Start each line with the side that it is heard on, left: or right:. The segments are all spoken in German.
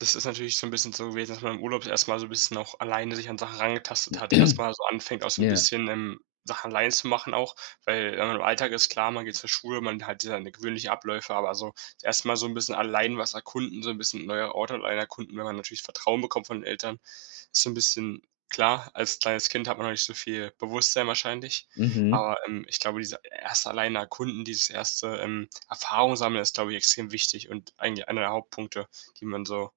right: Das ist natürlich so 'n bisschen so gewesen, dass man im Urlaub erst mal so bisschen auch alleine sich an Sachen rangetastet hat, erst mal so anfängt, auch so 'n
left: Ja.
right: bisschen, ähm, Sachen allein zu machen auch. Weil, äh, im Alltag ist klar, man geht zur Schule, man hat seine gewöhnliche Abläufe, aber so das 1. Mal so 'n bisschen allein was erkunden, so 'n bisschen neue Orte allein erkunden, wenn man natürlich Vertrauen bekommt von den Eltern, ist so 'n bisschen klar, als kleines Kind hat man noch nicht so viel Bewusstsein wahrscheinlich,
left: Mhm.
right: aber, ähm, ich glaube, diese 1. allein erkunden dieses 1., ähm, Erfahrung-sammeln ist, glaube ich, extrem wichtig und eigentlich einer der Hauptpunkte, die man so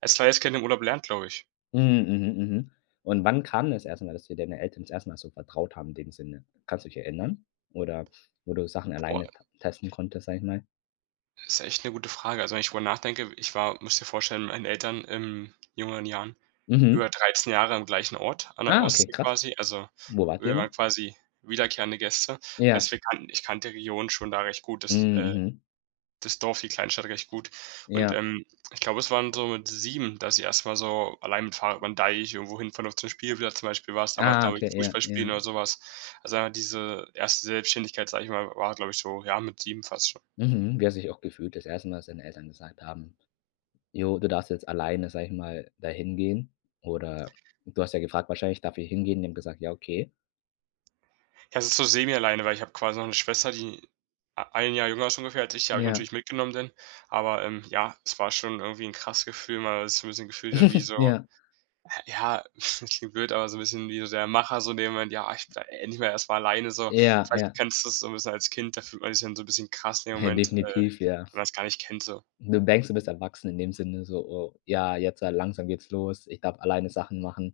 right: als kleines Kind im Urlaub lernt, glaube ich.
left: Mhm. Mhm. Mhm. Und wann kam das 1. Mal, dass dir deine Eltern das 1. Mal so vertraut haben in dem Sinne? Kannst du dich erinnern oder wo du Sachen
right: Voll.
left: alleine ta testen konntest, sage ich mal?
right: Ist echt 'ne gute Frage. Also wenn ich drüber nachdenke, w ich war, musst dir vorstellen, mit meinen Eltern in jüngeren Jahren
left: Mhm.
right: über 13 Jahre am gleichen Ort, an der
left: Ah, okay,
right: Ostsee
left: krass.
right: quasi. Also,
left: Wo wart ihr
right: wir
left: immer?
right: waren quasi wiederkehrende Gäste.
left: Ja.
right: Heißt, wir kannten ich kannte die Region schon da recht gut. Das,
left: Mhm.
right: äh
left: Mhm.
right: das Dorf die Kleinstadt recht gut. Und,
left: Ja.
right: ähm, ich glaube, es waren so mit 7, dass ich erst mal so allein mit 'm Fahhrad über 'n Deich, irgendwohin fahren noch zum Spielplatz, zum Beispiel, war's damals,
left: Ah,
right: glaube ich,
left: okay, ja,
right: Fußballspielen
left: ja.
right: oder so was. Also, dann diese 1. Selbstständigkeit, sage ich mal, w war, glaube ich, so, ja, mit 7 fast schon.
left: Mhm. Wie hast du dich auch gefühlt das 1. Mal als deine Eltern gesagt haben: „Ja, du darfst jetzt alleine, sage ich mal, da hingehen?“ Oder du hast ja gefragt wahrscheinlich: „Darf ich hingehen?“ Die haben gesagt: „Ja, okay.“
right: Ja, es ist so semi-alleine, weil ich hab quasi noch 'ne Schwester, die a 1 Jahr jünger ist ungefähr als ich, die habe ich
left: Ja.
right: natürlich mitgenommen denn. Aber, ähm, ja, es war schon irgendwie 'n krasses Gefühl, weil man sich so 'n bisschen gefühlt hat wie so
left: Ja.
right: ja, klingt blöd, aber so 'n bisschen wie so der Macher so in dem Moment: „Ja, ich bin endlich mal erst mal alleine so.“
left: Ja.
right: Vielleicht
left: Ja.
right: kennst du es so 'n bisschen als Kind, da fühlt man sich dann so 'n bisschen krass in dem
left: Na,
right: Moment, äh,
left: definitiv, ja.
right: wenn man's gar nicht kennt so.
left: Du denkst, du bist erwachsen in dem Sinne so: „Oh, ja, jetzt, äh, langsam geht's los. Ich darf alleine Sachen machen.”